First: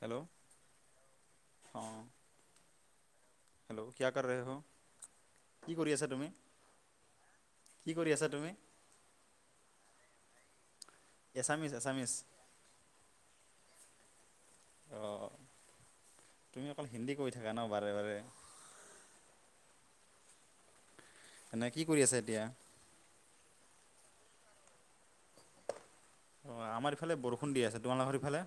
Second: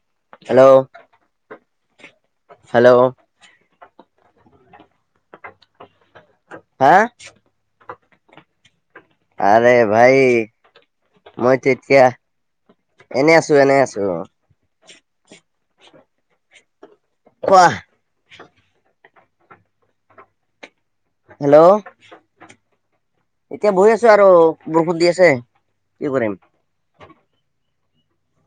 Hello hello অঁ hello hello কিয়া কৰ ৰহে হ কি কৰি আছা তুমি হা কি কৰি আছা তুমি আৰে ভাই মই এছামিছ তেতিয়া এছামিছ এনে আছো এনে আছো অ অ তুমি অকল হিন্দী কৈ থকা কোৱা ন বাৰে বাৰে হেল্ল এনে কি কৰি আছা এতিয়া এতিয়া বহি আছো আৰু বৰষুধ দি আছে কি কৰিম অ আমাৰ এইফালে বৰষুণ দি আছে তোমালোকৰ সেইফালে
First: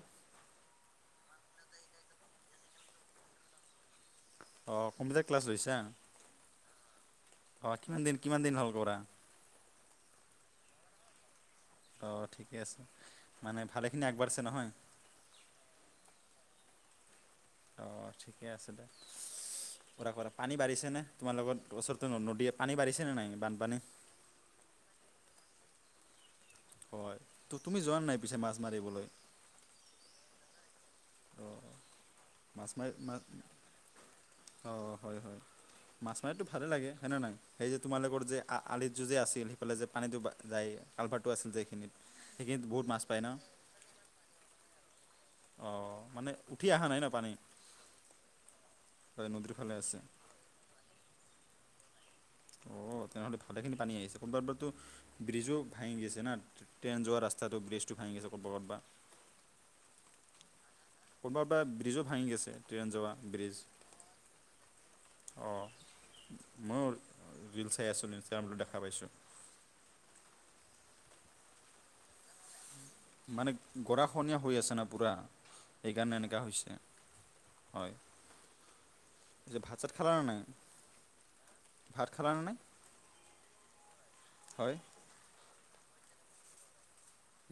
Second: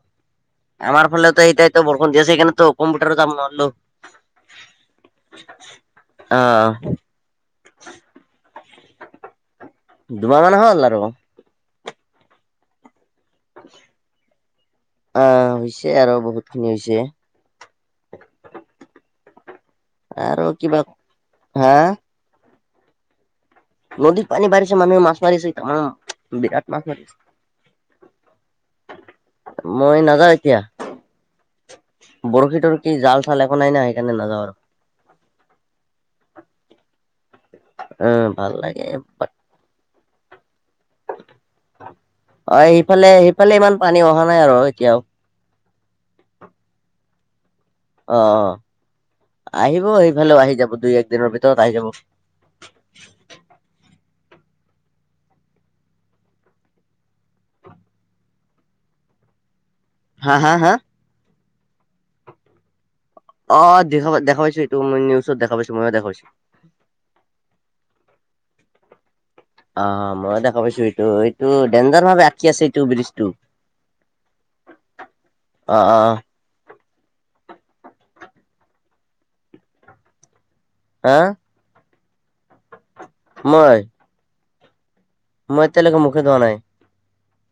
আমাৰ ফালেতো এতিয়া বৰষুণ দিয়া সেইকাৰণেতো কম্পিউটাৰো যাব নোৱাৰলো অ কম্পিউটাৰ ক্লাছ লৈছা অ অ কিমান দিন কিমান দিন হ'ল কৰা দুমাহ মান হ'ল আৰু অ ঠিকে আছে মানে ভালেখিনি আগবাঢ়িছে নহয় অ হৈছে আৰু বহুত খিনি হৈছে অ ঠিকে আছে দে কৰা কৰা আৰু পানী কিবা বাঢ়িছেনে হা তোমালোকৰ ওচৰত নদীয়ে পানী বাঢ়িছে নাই বানপানী নদীৰ পানী বাঢ়িছে মানুহ মাছ মাৰিছে তামাম বিৰাত হয় তু তুমি যোৱা নাই পিছে মাছ মাৰিবলৈ মই নাযাওঁ এতিয়া অঁ বৰশী টৰশী জাল চাল একো নাই না সেইকাৰণে নাযাওঁ আৰু অ হয় হয় মাছ মাৰিতো ভালেই লাগে হয় নে নহয় সেই যে তোমালোকৰ উম যে ভাল আ আলিটোৰ যে লাগে আছিল সেইফালে যে পানীটো যায় কালভাৰটো আছিল যে সেইখিনিত অ সেইখিনিত বহুত মাছ সেইফালে পায় ন? সেইফালে ইমান পানী অহা নাই আৰু এতিয়াও অ মানে উঠি অহা নাই ন পানী অ অ হয় নদীৰ ফালে আহিব আছে। সেই ফালেও আহি যাব দুই এক দিনৰ ভিতৰত আহি যাব অ তেনেহ'লে ভালেখিনি পানী আহিছে কোনোবাৰ কোনোবাটো ব্ৰিজো ভাঙি গৈছে না ট্ৰেইন যোৱা ৰাস্তাটো ব্ৰিজটো ভাঙি গৈছে কতবা কতবা [inaudible] হা হা হা কতবাৰ কতবাৰ ব্ৰিজো ভাঙি গৈছে ট্ৰেইন যোৱা ব্ৰিজ অ দেখ দেখা পাইছোঁ এইটো মই নিউজত দেখা পাইছো ময়ো দেখা পাইছো মই ৰিল চাই আছোঁ ইনষ্টাগ্ৰামটো দেখা পাইছোঁ অ মই দেখা পাইছো এইটো এইটো ডেনজাৰ ভাৱে আঁকি আছে এইটো ব্ৰিজটো মানে গৰাখহনীয়া হৈ আছে না পূৰা অ অ সেইকাৰণে এনেকুৱা হৈছে হয় পিছে ভাত চাত খালা নে নাই হা ভাত খালা নে নে মই হয় মই এতিয়ালৈকে মুখে ধুৱা নাই।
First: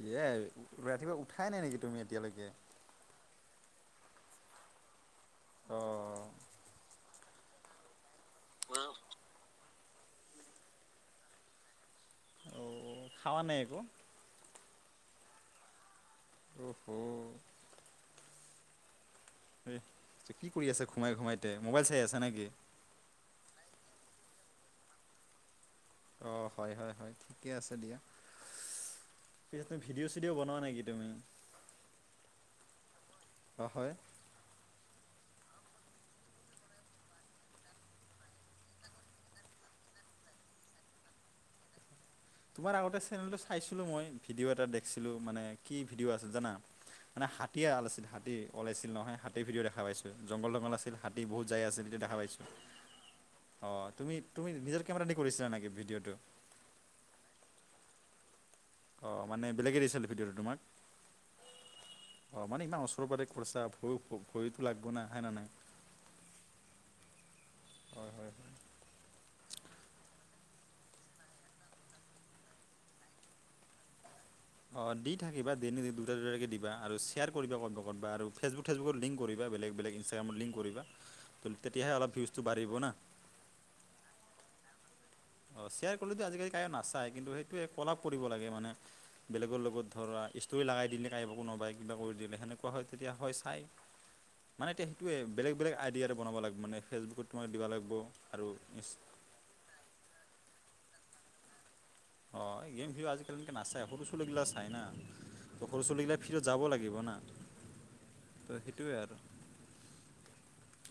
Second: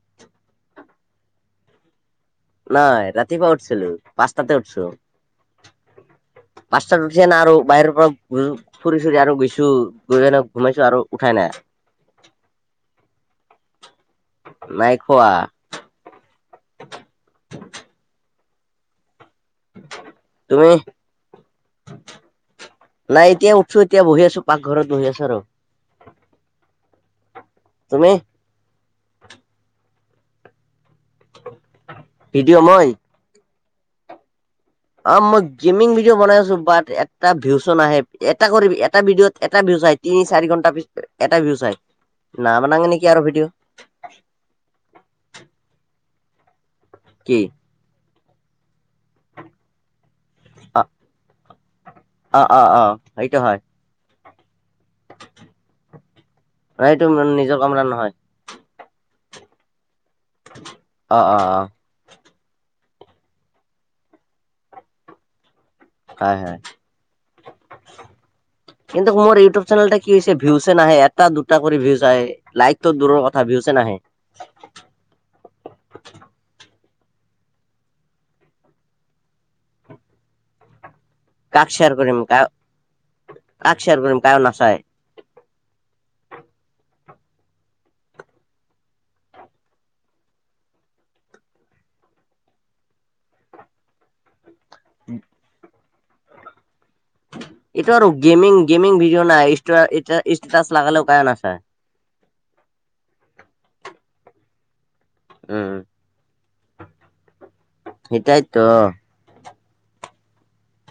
এই ৰাতিপুৱা উঠাই নাই নেকি তুমি এতিয়ালৈকে? নাই ৰাতিপুৱা উঠিছিলোঁ পাঁচটাতে উঠিছোঁ। অ পাঁচটাত উঠি না আৰু বাহিৰৰ পৰা ফুৰি ফুৰি আৰু গৈছোঁ। গৈ কিনে ঘুমাইছো আৰু উঠাই নাই। অঁ খাৱা নাই একো? নাই খোৱা। অ হুম। ত তুমি কৰি আছে ঘুমায় ঘুমায় তে মোবাইল চাই আছা নেকি? নাই এতিয়া উঠোছো এতিয়া বহি আছো পাকঘৰত বহি আছো আৰু। অঁ হয় হয় হয় ঠিকে আছে দিয়া। তুমি পিছত তুমি ভিডিঅ' চিডিঅ' বনোৱা নেকি তুমি? ভিডিঅ' মই। অঁ হয়। অ মই গেমিং ভিডিঅ বনাই আছো বাট এটা ভিউচন আহে এটা কৰি এটা ভিডিঅ'ত এটা ভিউজ আহিছে। তিনি চাৰি ঘণ্টা পিছত এটা ভিউচ চাই না বানঙে নেকি আৰু ভিডিঅ'। দেখিছিলোঁ মই ভিডিঅ' এটা দেখিছিলোঁ মানে কি ভিডিঅ' আছিল জানা মানে কি হাতীয়ে আল আছিল হাতীৰ ওলাইছিল নহয় হাতীৰ ভিডিঅ' খা পাইছো। জংঘল জংঘল অ আছিল হাতী বহুত যায় আছিল সেয়া দেখা পাইছো অ অ অ সেইটো হয় অ তুমি তুমি নিজৰ কেমেৰা দি কৰিছিলা নেকি ভিডিঅ'টো? না এইটো মোৰ নিজৰ কেমেৰা নহয়। অঁ মানে বেলেগে দিছিল ভিডিঅ'টো তোমাক? অ অ অ অঁ মানে ইমান ওচৰৰ পাতেকৰিছা ভৰি ভয়তো লাগব নাই হয়েনে নহয়? হয় হয় হয় হয় হয়। কিন্তু মোৰ ইউটিউব চেনেলটা কি হৈছে ভিউচ নাহে এটা দুটা কৰি ভিউজ আহে লাইকটো দূৰৰ কথা ভিউচে নাহে। অঁ দি থাকিবা দুটা দুটাকৈ দিবা আৰু শ্বেয়াৰ কৰিবা ক'ৰবাত ক'ৰবাত আৰু ফেচবুক ফেচবুত লিংক কৰিবা বেলেগ বেলেগ ইনষ্টাগ্ৰামত লিংক কৰিবা ত' কাক শ্বেয়াৰ তেতিয়াহে কৰিম অলপ ভিউটো বাঢ়িব না। কাক শ্বেয়াৰ কৰিম কোনো নাচাই? অ শ্বেয়াৰ কৰিলেটো আজিকালি কায়ো নাচায় কিন্তু সেইটোৱে কলাপ কৰিব লাগে মানে। বেলেগৰ লগত ধৰা ইষ্টৰি লগাই দিলে কোনোবাই কিবা কৰি দিলে সেনেকুৱা হয় তেতিয়া হয় চাই। [unintelligible] মানে এতিয়া সেইটোৱে বেলেগ বেলেগ আইডিয়াৰে বনাব লাগিব মানে ফেচবুকত তোমাক দিব এইটো লাগিব আৰু গেমিং ই গেমিং নাই ষ্টেটাচ লাগালেও কোনো নাচাই। অ গেম ভিডিঅ আজিকালি এনেকে নাচায় সৰু ছোৱালী বিলাকক চাই না। উম সৰু ছোলিবিলাক ফিৰত যাব লাগিব না। ত' সেইটাইতো। সেইটোৱে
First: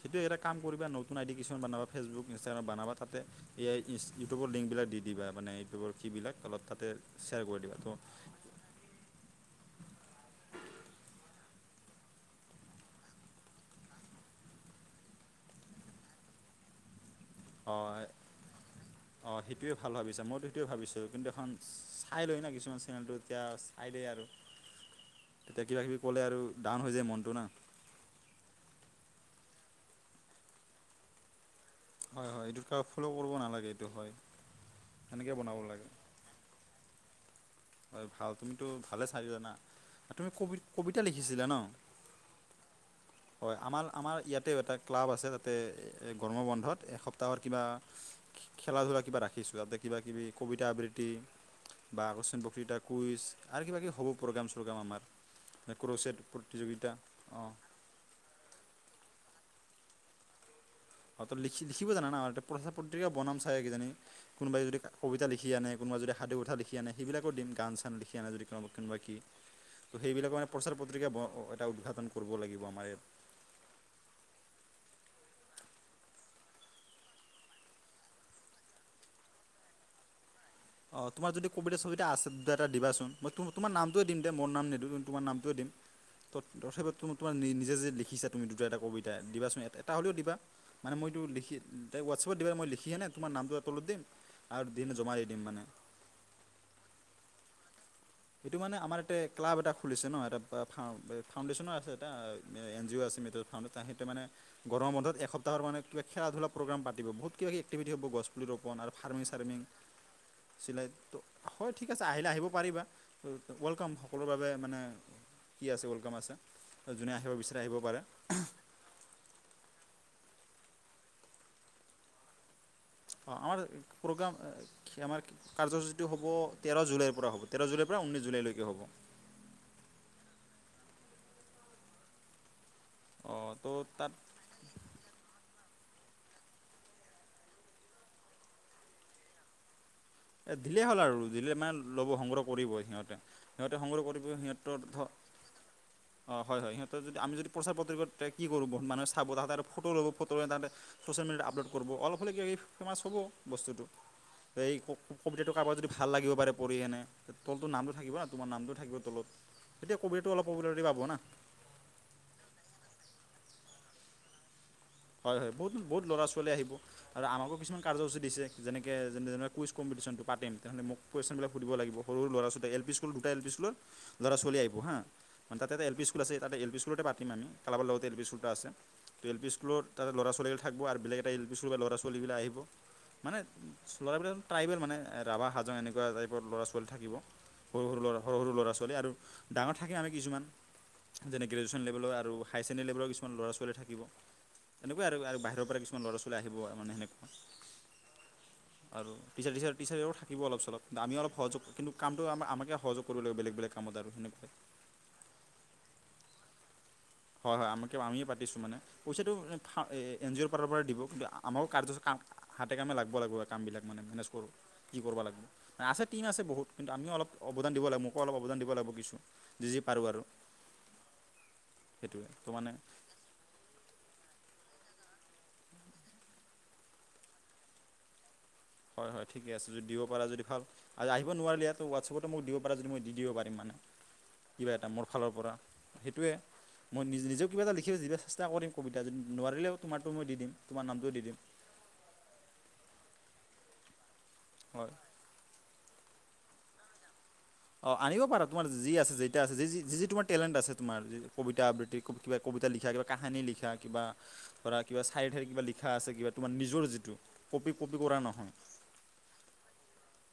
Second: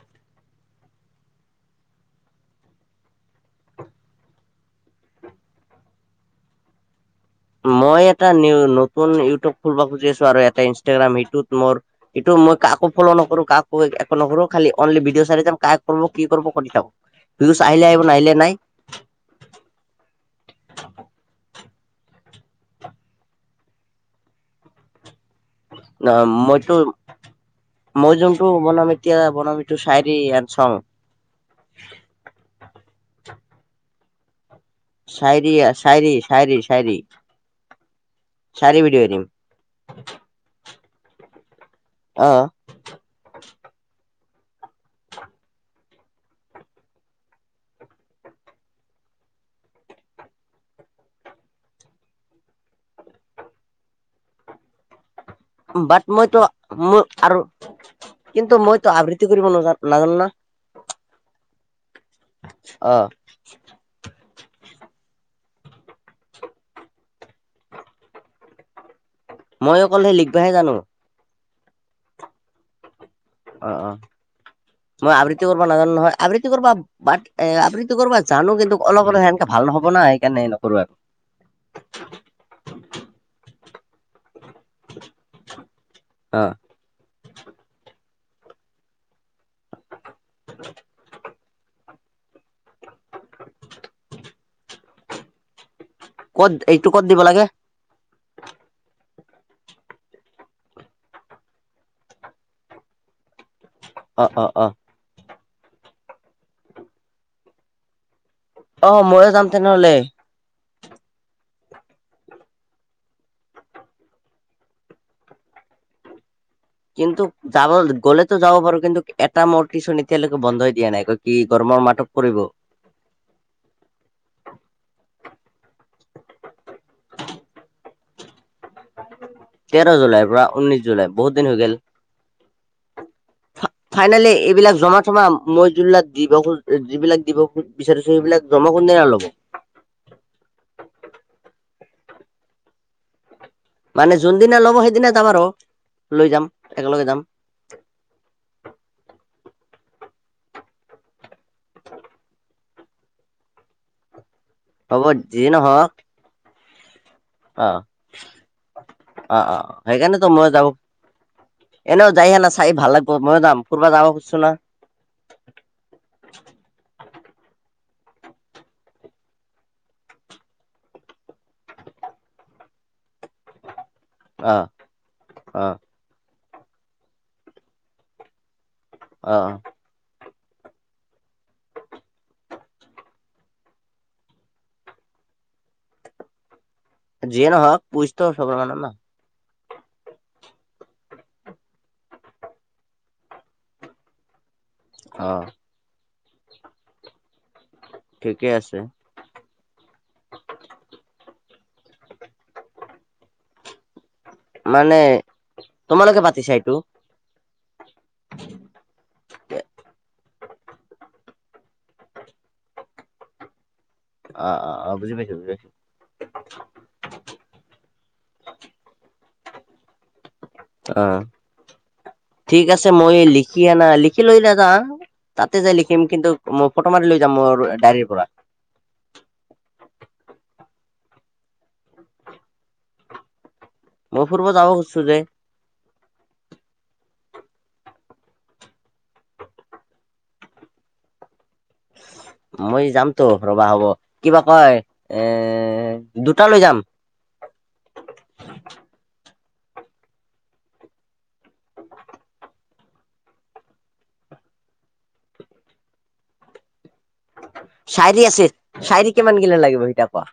সেইটো এটা কাম কৰিবা নতুন আইডি কিছুমান বনাব ফেচুবুকন ষ্টিটাগ্ৰামত বনাবা তাতে এই ইউটিউবৰ লিংকবিলাক দি দিবা মানে ইউটিউবৰ কিবিলাক অলপ তাতে শ্বেয়াৰ কৰি দিবা ত' মই এটা নিউ নতুন ইউটিউব ফুলব খুজি আছো আৰু এটা ইনষ্টাগ্ৰাম সেইটোত মোৰ সেইটো মই কাকো ফলো' নকৰো কাকো একো নকৰো খালি অনলি ভিডিঅ' চাই যাম কাক কৰিব কি কৰিব কৰি থাকক। ভিউজ আহিলে আহিব নাহিলে নাই। অঁ সেইটোৱে ভাল ভাবিছে মইতো সেইটোৱে ভাবিছোঁ কিন্তু এখন চাই লৈ না কিছুমান চেনেলটো এতিয়া চাই দেই আৰু। তেতিয়া কিবা কিবি ক'লে আৰু মইতো ডাউন হৈ যায় মনটো না। মই যোনটো বনাম এতিয়া, বনামিটো চাইৰি আৰু চং। হয় হয় এইটো কাকৈ ফল' কৰিব নালাগে এইটো হয়। সেনেকৈ বনাব চাইৰিয়া লাগে চাইৰি চাইৰি চাইৰি। হয় ভাল তুমিতো ভালে চাইৰি জানা, তুমি কবি কবিতা লিখিছিলা ন? অঁ। [inaudible] হয় আমাৰ আমাৰ ইয়াতেও এটা ক্লাব আছে তাতে গৰম বন্ধত এসপ্তাহৰ কিবা খেলা ধূলা কিবা ৰাখিছো যাতে কিবা কিবি কবিতা আবৃত্তি বা আকস্মিক বক ক্তৃতা, কুইজ আৰু কিবাকিবি হ'ব প্ৰগ্ৰাম চগ্ৰাম আমাৰ। বাট ক্ৰচেট মইতো প্ৰতিযোগিতা মোৰ আৰু অঁ কিন্তু মইতো আবৃত্তি কৰিব নাজানো না। অ ত লখি লিখিব জানা না আৰু টো প্ৰচাৰ অ পত্ৰিকা বনাম চাগে কিজানি। কোনোবাই যদি কবিতা লিখি আনে, কোনোবাই যদি সাধু কথা লিখি আনে, সেইবিলাকো দিম গান চান লিখি আনে যদি কোনোবা কোনোবাই কি মই ত' অকল সেই সেইবিলাকৰ লিখবাহে জানো প্ৰচাৰ পত্ৰিকা এটা উদ্ঘাটন কৰিব লাগিব আমাৰ ইয়াত। অ অ মই আবৃত্তি কৰিব নাজানো নহয়, আবৃত্তি কৰবা বাট এ আবৃত্তি কৰবা জানো কিন্তু অলপ অলপ সেনেকে ভাল হ'ব না সেইকাৰণে নকৰো আৰু অ তোমাৰ যদি কবিতা ছবিতা আছে এটা দিবাচোন মই তোমাৰ নামটোৱে দিম দে মোৰ নাম নি তোমাৰ নামটোৱে দিম, অ তথাপি তোমাৰ নিজে যে লিখিছা তুমি দুটা এটা কবিতা দিবা এটা হ'লেও দিবা মানে মইটো লিখি ত হোৱাটছআপত দিবা মই লিখিহেনে তোমাৰ নামটো তলত দিম আৰু দিনে জমা দি দিম মানে। ক'ত এইটো ক'ত দিব লাগে? এইটো মানে আমাৰ এটা ক্লাব এটা খুলিছে ন এটা ফাউণ্ডেশ্যনৰ আছে এটা এন জি অ' আছে এইটো ফাউণ্ডেশ্য তাহহঁ মানে অ অ অ গৰম বন্ধত এক এপ্তাহৰ মানে কিবা খেলা ধূল প্ৰগ্ৰেম পাতিব, বহুত কিবা কিবি এক্টিভিতী হব গছ অ ময়ো যাম তেনেহ'লে। চিলাই তো, হয় ঠিক আছে আহিলে আহিব পাৰিবা। ত' ৱেলকাম সকলোৰে বাবে মানে কি আছে ৱেলকাম আছে। যোনে কিন্তু আহিব বিচাৰে যাব আহিব পাৰে গ'লেতো যাব পাৰো কিন্তু এটা মোৰ টিউচন এতিয়ালৈকে বন্ধই দিয়া নাই কয় কি গৰমৰ মাহটো কৰিব। অঁ আমাৰ প্ৰ'গ্ৰাম কি আমাৰ কাৰ্যসূচীটো হ'ব তেৰ জুলাইৰ পৰা হ'ব, তেৰ জুলাইৰ পৰা ঊনৈছ জুলাইলৈকে হ'ব। তেৰ জুলাইৰ পৰা ঊনৈশ জুলাই বহুত দিন হৈ গে'ল। অঁ ত' তাত ফাইনেলি এইবিলাক জমা থমা মই জোনবিলাক দিব খোজোঁ যিবিলাক দিব খুজি বিচাৰিছো সেইবিলাক জমা কোনদিনা ল'ব? এই দিলেই হ'ল আৰু দিলে মানে ল'ব সংগ্ৰহ কৰিব সিহঁতে। সিহঁতে সংগ্ৰহ মানে কৰিব যোনদিনা ল'ব সিহঁতৰ ধ, সেইদিনা যাম আৰু লৈ অঁ যাম হয় হয় সিহঁতৰ একেলগে যদি যাম আমি যদি প্ৰচাৰ পত্ৰিকত কি কৰোঁ বহুত মানুহে চাব তাহাঁতে ফটো ল'ব ফটো লৈ তাহাঁতে ছ'চিয়েল মিডিয়াত আপলোড কৰিব, অলপ হ'লে কি এই ফেমাছ হ'ব বস্তুটো, সেই হ'ব যি কবিতাটো কাবাৰ যদি নহওক ভাল লাগিব পাৰে পঢ়ি কেনে অ তলটোৰ নামটো থাকিব না তোমাৰ নামটো থাকিব তলত, অ অ তেতিয়া সেইকাৰণেতো কবিতাটো অলপ মই যাব পপুলাৰিটি পাব না। এনেও যায়হেনা চাই ভাল লাগব, ময়ো যাম ফুৰব যাব খুজিছো না। হয় হয় বহুত বহুত ল'ৰা ছোৱালী আহিব। আৰু আমাকো কিছুমান কাৰ্যসূচী দিছে যেনেকে যেনে কুইজ কম্পিটিশ্যনটো পাতিম তেনেহ'লে মোক কুইশ্যনবিলাক সুধিব লাগিব সৰু ল'ৰা ছোৱালী, এল পি স্কুল দুটা এল পি স্কুলৰ ল'ৰা অ ছোৱালী আহিব হা, মানে অ তাতেটা এল পি ইচ স্কুল আছে তাতেই এল পি স্কুলতে পাতিম আমি, ক্লাবৰ লগতে এল পি স্কুল এটা আছে ত অ এল পি স্কুলৰ তাতে ল'ৰা ছোৱালীবিলাক থাকব আৰ বেলেগ এটা এল পি স্কুলৰ পৰা ল'ৰা ছোৱালীবিলাক আহিব। মানে ল'ৰাবিলাক ট্ৰাইবেল মানে ৰাভা হাজং এনেকুৱা টাইপৰ ল'ৰা ছোৱ বল থাকিব যিয়ে নহওক সৰু সৰু ল'ৰা পুইচটো সৰু সৰু চবৰ ল'ৰা মানুহ না ছোৱালী আৰু ডাঙৰ থাকে আৰু কিছুমান যেনে গ্ৰেজুৱেশ্যন লেভেলৰ আৰু হাই চেকেণ্ডেৰী লেভেলৰ কিছুমান ল'ৰা-ছোৱালী থাকিব। তেনেকুৱাই আৰু অ আৰু বাহিৰৰ পৰা কিছুমান ল'ৰা ছোৱালী আহিব আৰু মানে সেনেকুৱা। ঠিকে আছে। আৰু টিচাৰ, টিচাৰ টিচাৰেও থাকিব অলপ চলপ, আমি অলপ সহযোগ কৰিম কিন্তু, কামটো আম আমাকে সহযোগ কৰিব লাগিব বেলেগ বেলেগ কামত আৰু তেনেকুৱাই মানে তোমালোকে পাতিছা এইটো? হয়, হয়, আমাকে আমিয়ে পাতিছোঁ মানে, পইচাটো শা এ, এই এন জি অ'ৰ ফালৰপৰা দিব কিন্তু, আমাৰো কাৰ্য আছে, কাম হাতে কামে লাগব লাগিব আৰু কামবিলাক মানে মেনেজ কৰোঁ, অ অ অ কি বুজি কৰবা পাইছো লাগব, বুজি পাইছো আছে টিম আছে বহুত কিন্তু আমিও অলপ অৱদান দিব লাগিব, মোকো অলপ অৱদান দিব লাগব কিছু, যি যি পাৰোঁ আৰু। অ', সেইটোৱে তো ঠিক মানে আছে মই লিখ খি আনা, লিখি লৈ নাযাওঁ, তাতে যাই লিখিম কিন্তু, মই ফটো মই মাৰি লৈ যাম, মোৰ ডায়েৰীৰ পৰা। হয়, হয়, ঠিকে আছে, যদি দিব পাৰা যদি ভাল। আৰু আহিব নোৱাৰিলে ইয়াতো, ওৱাটচ এপতে মোক দিব পাৰা যদি মই দি দিব পাৰিম মানে। মই ফুৰিব যাব কিবা এটা খুজছো যে মোৰফালৰ পৰা, সেইটোৱে। মই নিজ নিজেও কিবা এটা লিখিব [unintelligible] চেষ্টা কৰিম, কবিতা, যদি নোৱাৰিলেও তোমাৰটো মই দিম, তোমাৰ নামটোও দি দিম। মই যামতো, ৰ'বা হ'ব, কিবা কয়? হয় এ, দুটা লৈ যাম। অ', আনিব পাৰা, তোমাৰ যি আছে, যেইটা আছে যি যি যি যি তোমাৰ টেলেণ্ট আছে তোমাৰ, কবিতা আবৃত্তি ক'ব কিবা কবিতা লিখা, কিবা কাহিনী লিখা, কিবা ধৰা কিবা চায়েৰী তায়েৰী কিবা লিখা আছে, কিবা তোমাৰ নিজৰ যিটো। কপি কপি কৰা চায়েৰী আছে, নহয় চায়েৰী কিমান গিলা লাগিব সেইটা কোৱা?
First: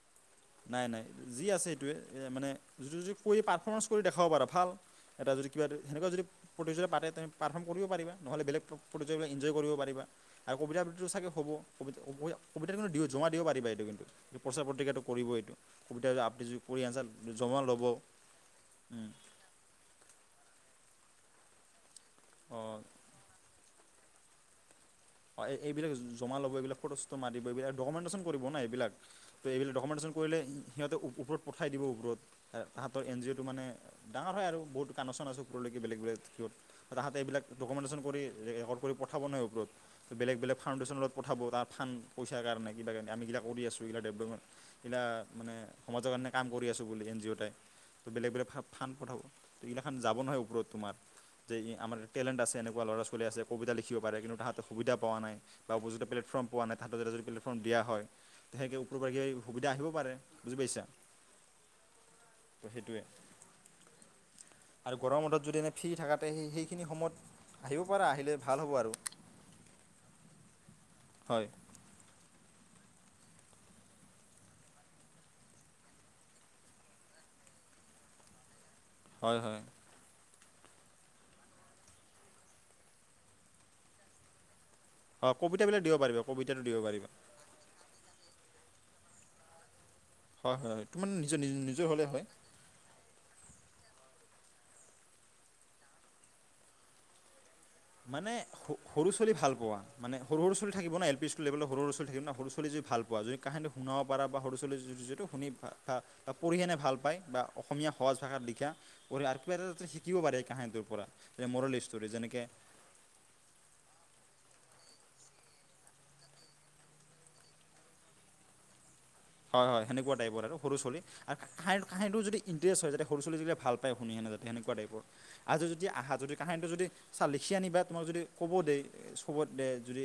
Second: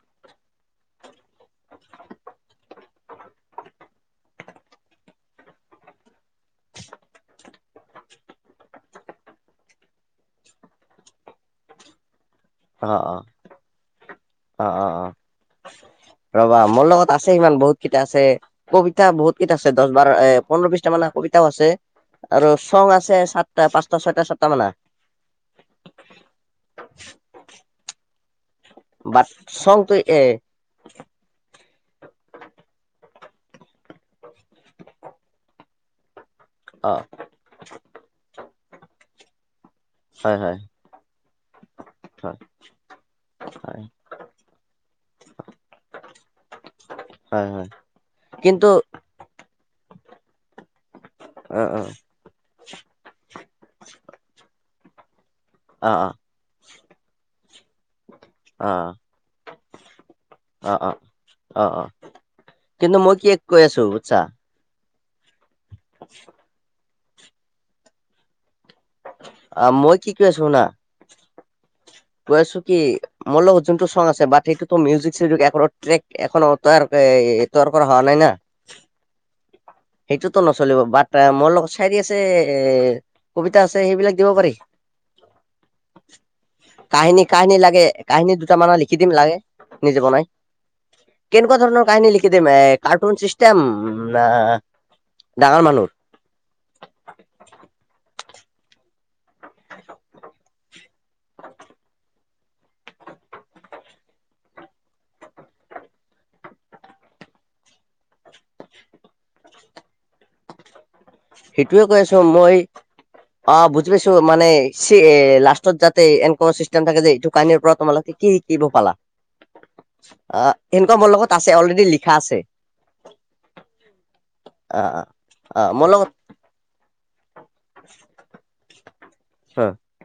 নাই, নাই, যি আছে সেইটোৱে, এই মানে যিটো কৰি পাৰফৰ্মেঞ্চ কৰি দেখাব পাৰ ভাল এটা যদি কিবা তুমি সেনেকুৱা যদি প্ৰতিযোগিতা পাতে তুমি পাৰফৰ্ম কৰিব পাৰিবা, নহ'লে বেলেগ প প্ৰতিযোগিতাবিলাক এনজয় কৰিব পাৰিবা। আৰু কবিতা আবৃত্তি চাগে হ'ব, কবিতা কবিতা কবিতাৰ অ কিন্তু, দিব অ জমা দিব পাৰিবা, এইটো কিন্ত, প্ৰচাৰ অ অ পত্ৰিকাটো অ কৰিব এইটো কবিতা আবৃত্তি ৰ'বা, যদি কৰি মোৰ আনচাৰ লগত আছে, ইমান জমা ল'ব বহুত কেইটা আছে, কবিতা উম, বহুত [unintelligible] আছে, দশ বাৰ এ, পোন্ধৰ, বিশটা মান কবিতাও আছে আৰু অঁ চং আছে চা টা, পাঁচটা, ছয়টা, সাতটা মানা হয়, এইবিলাক জমা ল'ব, এইবিলাক ফটো চটো মাৰিব, এইবিলাক ডকুমেণ্টেশ্যন কৰিব ন' এইবিলাক। বাট তো এইবিলাক চংটো ডকুমেণ্টেশ্যন এ কৰিলে, সিহঁতেও ওপৰত পঠাই দিব ওপৰত, এই তাঁহাতৰ এন জি অ'টো মানে ডাঙৰ হয় আৰু বহুত কানেকশ্যন আছে, ওপৰলৈকে বেলেগ বেলেগ থাকিব। অ তাহাঁতে এইবিলাক ডকুমেণ্টেশ্যন কৰি, ৰেকৰ্ড কৰি পঠাব নহয় ওপৰত। তো বেলেগ হয় বলেগ হয় ফাউণ্ডেশ্যন লগত পঠাব, তাৰ ফাণ্ড, হয় পইচা কাৰণে, কিবা কাৰণে, আমি কিবা কৰি আছোঁ, হয় এইগিলাক ডেভলপমেন্ট গিলা মানে, সমাজৰ কাৰণে কাম কৰি আছোঁ বুলি, এন জি অ' হয় তে। হয় তো বেলেগ বেলেগ ফা কিন্তু ফাণ্ডত পঠাব, তো এইগিলাখন যাব নহয় ওপৰত তোমাৰ, যে অ ই অ আমাৰ টেলেণ্ট আছে, এনেকুৱা ল'ৰা-ছোৱালী আছে, কবিতা লিখিব পাৰে কিন্তু, তাহাঁতে সুবিধা পোৱা নাই। বা অ উপযুক্ত প্লেটফৰ্ম পোৱা নাই, তাহাঁতক যদি প্লেটফৰ্ম দিয়া হয়। অ সেনকে ওপৰৰ পৰা কিবা-কিবি সুবিধা আহিব পাৰে, বুজি অ পাইছা? অ অ অ', তো কিন্তু, সেইটোৱে মই কি কৈ আছোঁ বুজছা? আৰু গৰম বন্ধত যদি এনে ফ্ৰী থাকা, তে, হে সেইখিনি সময়ত আহিব পাৰা, আহিলে ভাল হ'ব আৰু। আ, মই কি কৈ আছোঁ শুনা। হয়। কৈ আছোঁ কি মোৰ লগ যোনটো চং আছে বাট, সেইটোতো মিউজিক চিউজিক একোটো ট্ৰেক, এখনো তৈয়াৰ ক এই তৈয়াৰ কৰা হোৱা নাই না। হয়, হয়। সেইটোতো নচলিব বাট, মোৰ লগত চায়েৰী আছে, এ কবিতা আছে সেইবিলাক দিব পাৰি। অ, কবিতাবিলাক দিব পাৰিবা। কবিতাটো দিব পাৰিবা। কাহিনী কাহিনী লাগে? কাহিনী দুটা মানৰ লিখি দিম লাগে, নিজে বনাই। হয় হয় হয় তোমাৰ নিজৰ কেনেকুৱা ধৰণৰ নিজৰ হ'লে কাহিনী হয় লিখি দিম? এক কাৰ্টুন চিষ্টেম, নে ডাঙৰ মানুহ? মানে সৰু ছোৱালী ভাল পোৱা, মানে সৰু ছোৱালি থাকিব ন এল পি স্কুল যিবিলাক ঘৰৰ ওচৰত থাকে ন সৰু চুলি যই ভাল পোৱা যদি কাহিনীটো শুনাব পাৰ বা সৰু ছোৱালী যিটো শুনি ভ বা পৰিকেনে ভাল পায় বা অসমীয়া সহজ ভাষাত লিখা। পঢ়ি আৰু কিবা এটাটো শিকিব পাৰে কাহিনীটো পৰা মৰেল সেইটোয়ে কৈ ষ্ট'ৰী আছো যেনেকৈ মই অ', বুজি পাইছো মানে এ লাষ্টত যাতে এনেকুৱা চিষ্টেম থাকে যে, এইটো কাৰনে পৰা তোমালোকে কি কি বোৰ পালা। হয় হয় সেনেকুৱা টাইপৰ আহ আৰু সৰু সেনেকুৱা ছোৱালী। মোৰ লগত আৰু আছে অলৰেডি লিখা কাঁহ-কাহিনীটো আছে যদি ইটাৰেষ্ট হয় যাতে সৰু ছোৱালী যুটীয়া ভাল পায় শুনিনে যাতে সনেকুৱা অ টাইপৰ। অ অ আজি জ্যোতি মোৰ লগত আহা যদি কাহিনীটো যদি চা লিখি আনিবা তোমাক যদি ক'ব দেই চবত অ দে অ যদি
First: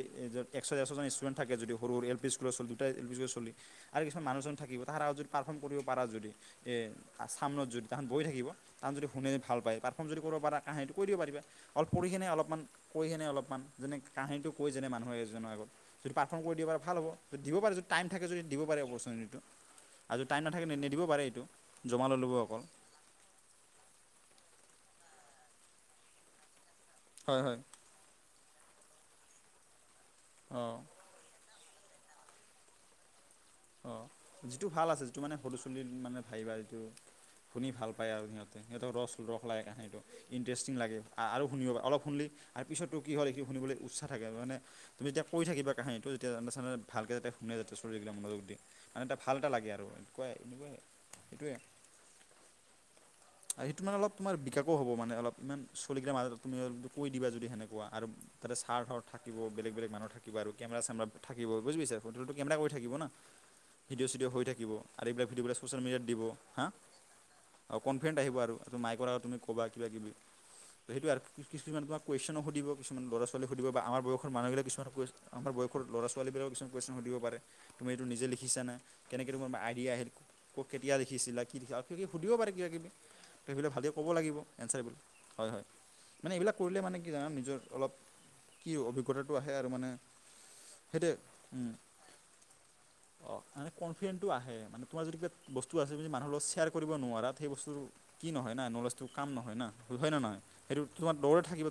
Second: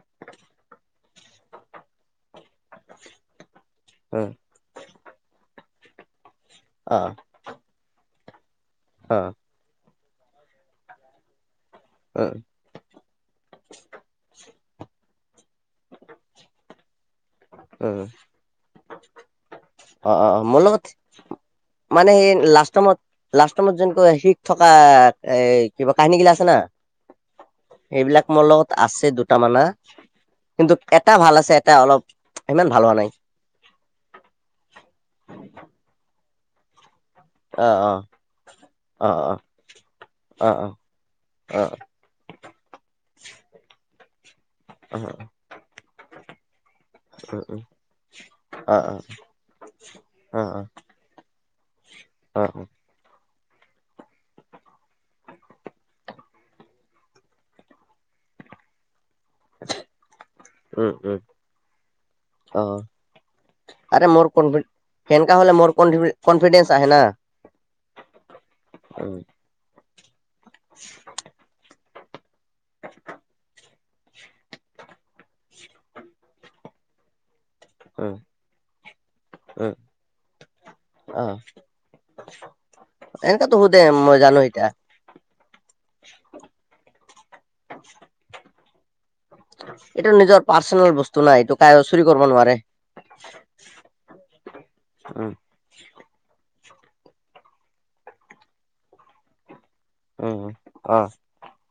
[unintelligible] ষ্টুডেণ্ট থাকে যদি সৰু সৰু এল পি স্কলাৰ দুটাই এল পি স্কুলাৰ কিছুমান মানুহ থাকিব তাৰ যদি পাৰ্ফৰ্ম কৰিব পাৰা যদি, এই অ চামনত যদি তাহত বহি থাকিব। তাত যদি অ শুনি ভাল পায় পাৰফৰ্ম যদি কৰিব পাৰা কাহিনীটো কৈ দিব পাৰিবা, অল কৰী কিনে অলপমান কৈ কিনে অলপমান যেনে কাহিনীটো কৈ যেনে মানুহে এজনৰ আগত, যদি পাৰফৰ্ম কৰি দিব পাৰে ভাল হ'ব। দিব পাৰে যদি অ টাইম থাকে যদি দিব পাৰে অপৰচুনিটিটো। অ', আৰু অ', টাইম অ', মোৰ নাথাকে লগত, নিদিব পাৰে এইটো জমা মানে লৈ ল'ব সেই অকল লাষ্ট টাইমত লাষ্ট টাইমত যেনকৈ এচিত থকা এ কি কাহানী গিলা আছে না। হয় হয়। এইবিলাক মোৰ লগত আছে দুট মানা, অঁ কিন্তু এ এটা ভাল আছে, এটা অলপ ইমান ভাল হোৱা নাই। অ', যিটো ভাল আছে যিটো মানে [unintelligible] মানুহ ভাবিব আৰু এটো শুনি অ ভাল পায় আৰু সিহঁতে, সিহঁতক অ অ ৰস ৰস লাগে কাহানীটো। অ অ ইণ্টাৰেষ্টিং লাগে আৰু অ শুনিব অলপ শুনিলে আৰু পিছতো কি হয় এ শুনিবলে উচ্চ থাকে হেয় মানে, অ অ তুমি যেতিয়া কৰি থাকিবা কাহিনীটো যেতিয়া আন্ধাৰ আন্ধাৰত ভালকৈ যাতে শুনে উম যতে ষ্টৰী বিলাক মুনুজুগদি, অ অ কাৰণ এটা ভাল এটা লাগে আৰু একুৱা অ এনেকুৱা। সেইটোৱে। অ', অ'। [inaudible] আৰু সেইটো মানে অলপ তোমাৰ বিকাবো হ'ব মানে অলপ ইমান চলিগ মাজত তুমি কৈ দিবা যদি সেনেকুৱা আৰু। তাতে সাৰ্থৰ থাকিব বেলেগ বেলেগ মানুহ থাকিব আৰু কেমেৰা উম উম চেমৰা থাকিব বুজি পাইছা, ফটোটো কেমেৰা অ কৰি থাকিব ন। আৰে ভিডিঅ' মোৰ চিডিঅ' হৈ কনফি থাকিব, আৰু এইবিলাক সেনেকা ভিডিঅ' হলে বিলাক মোৰ ছ'চিয়েল কন মিডিয়াত দিব, হা। কনফিডেন্স আহে না অ', কনফিডেণ্ট আহিব আৰু ত মিকৰ উম আগত তুমি ক'বা কিব কিবি, সেইটো আৰু কিুমানোম বা কৈছেনো খুদ দিব কিুমান ল'ৰা, ছোৱালী সুধিব বা আমাৰ বয়সৰ মানুহ বিলাক কিছুমান কৈছ আমাৰ বয়সৰ ল'ৰা, ছোৱালী বিলাক কিছুমান কৈছেনো সধিব পাৰে, তুমি এইটো উম নিজে লিখ দেখিছা নে কেনেকৈ তোমাৰ উম আইডিয় আহিল কক কেতিয়া অ দেখিছিলা কি, আৰু কিবা কিবি সুধিব পাৰে কিবা কিবি। এনেকাতো সেইবিলাক সোধে ভালেই ক'ব মই লাগিব জানো এতিয়া আঞ্চেৰবোৰ হয় হয়, মানে এইবিলাক কৰিলে মানে কি জানাম নিজৰ অলপ কি অভিজ্ঞতাটো আহে আৰু মানে এইটো নিজৰ পাৰ্চনেল সেইটোৱে বস্তু না, এইটো কাই চুৰি কৰিব নোৱাৰে। অ' মানে কনফিডেণ্টটো আহে, মানে তোমাৰ যদি কিবা উম বস্তু আছে যদি মানুহ শ্বেয়াৰ কৰিব নোৱাৰাত সেই বস্তুটো, কি নহয় না নলেজটো কাম নহয় না। হয় না নহয়, উম সেইটো অ তোমাৰ [unintelligible]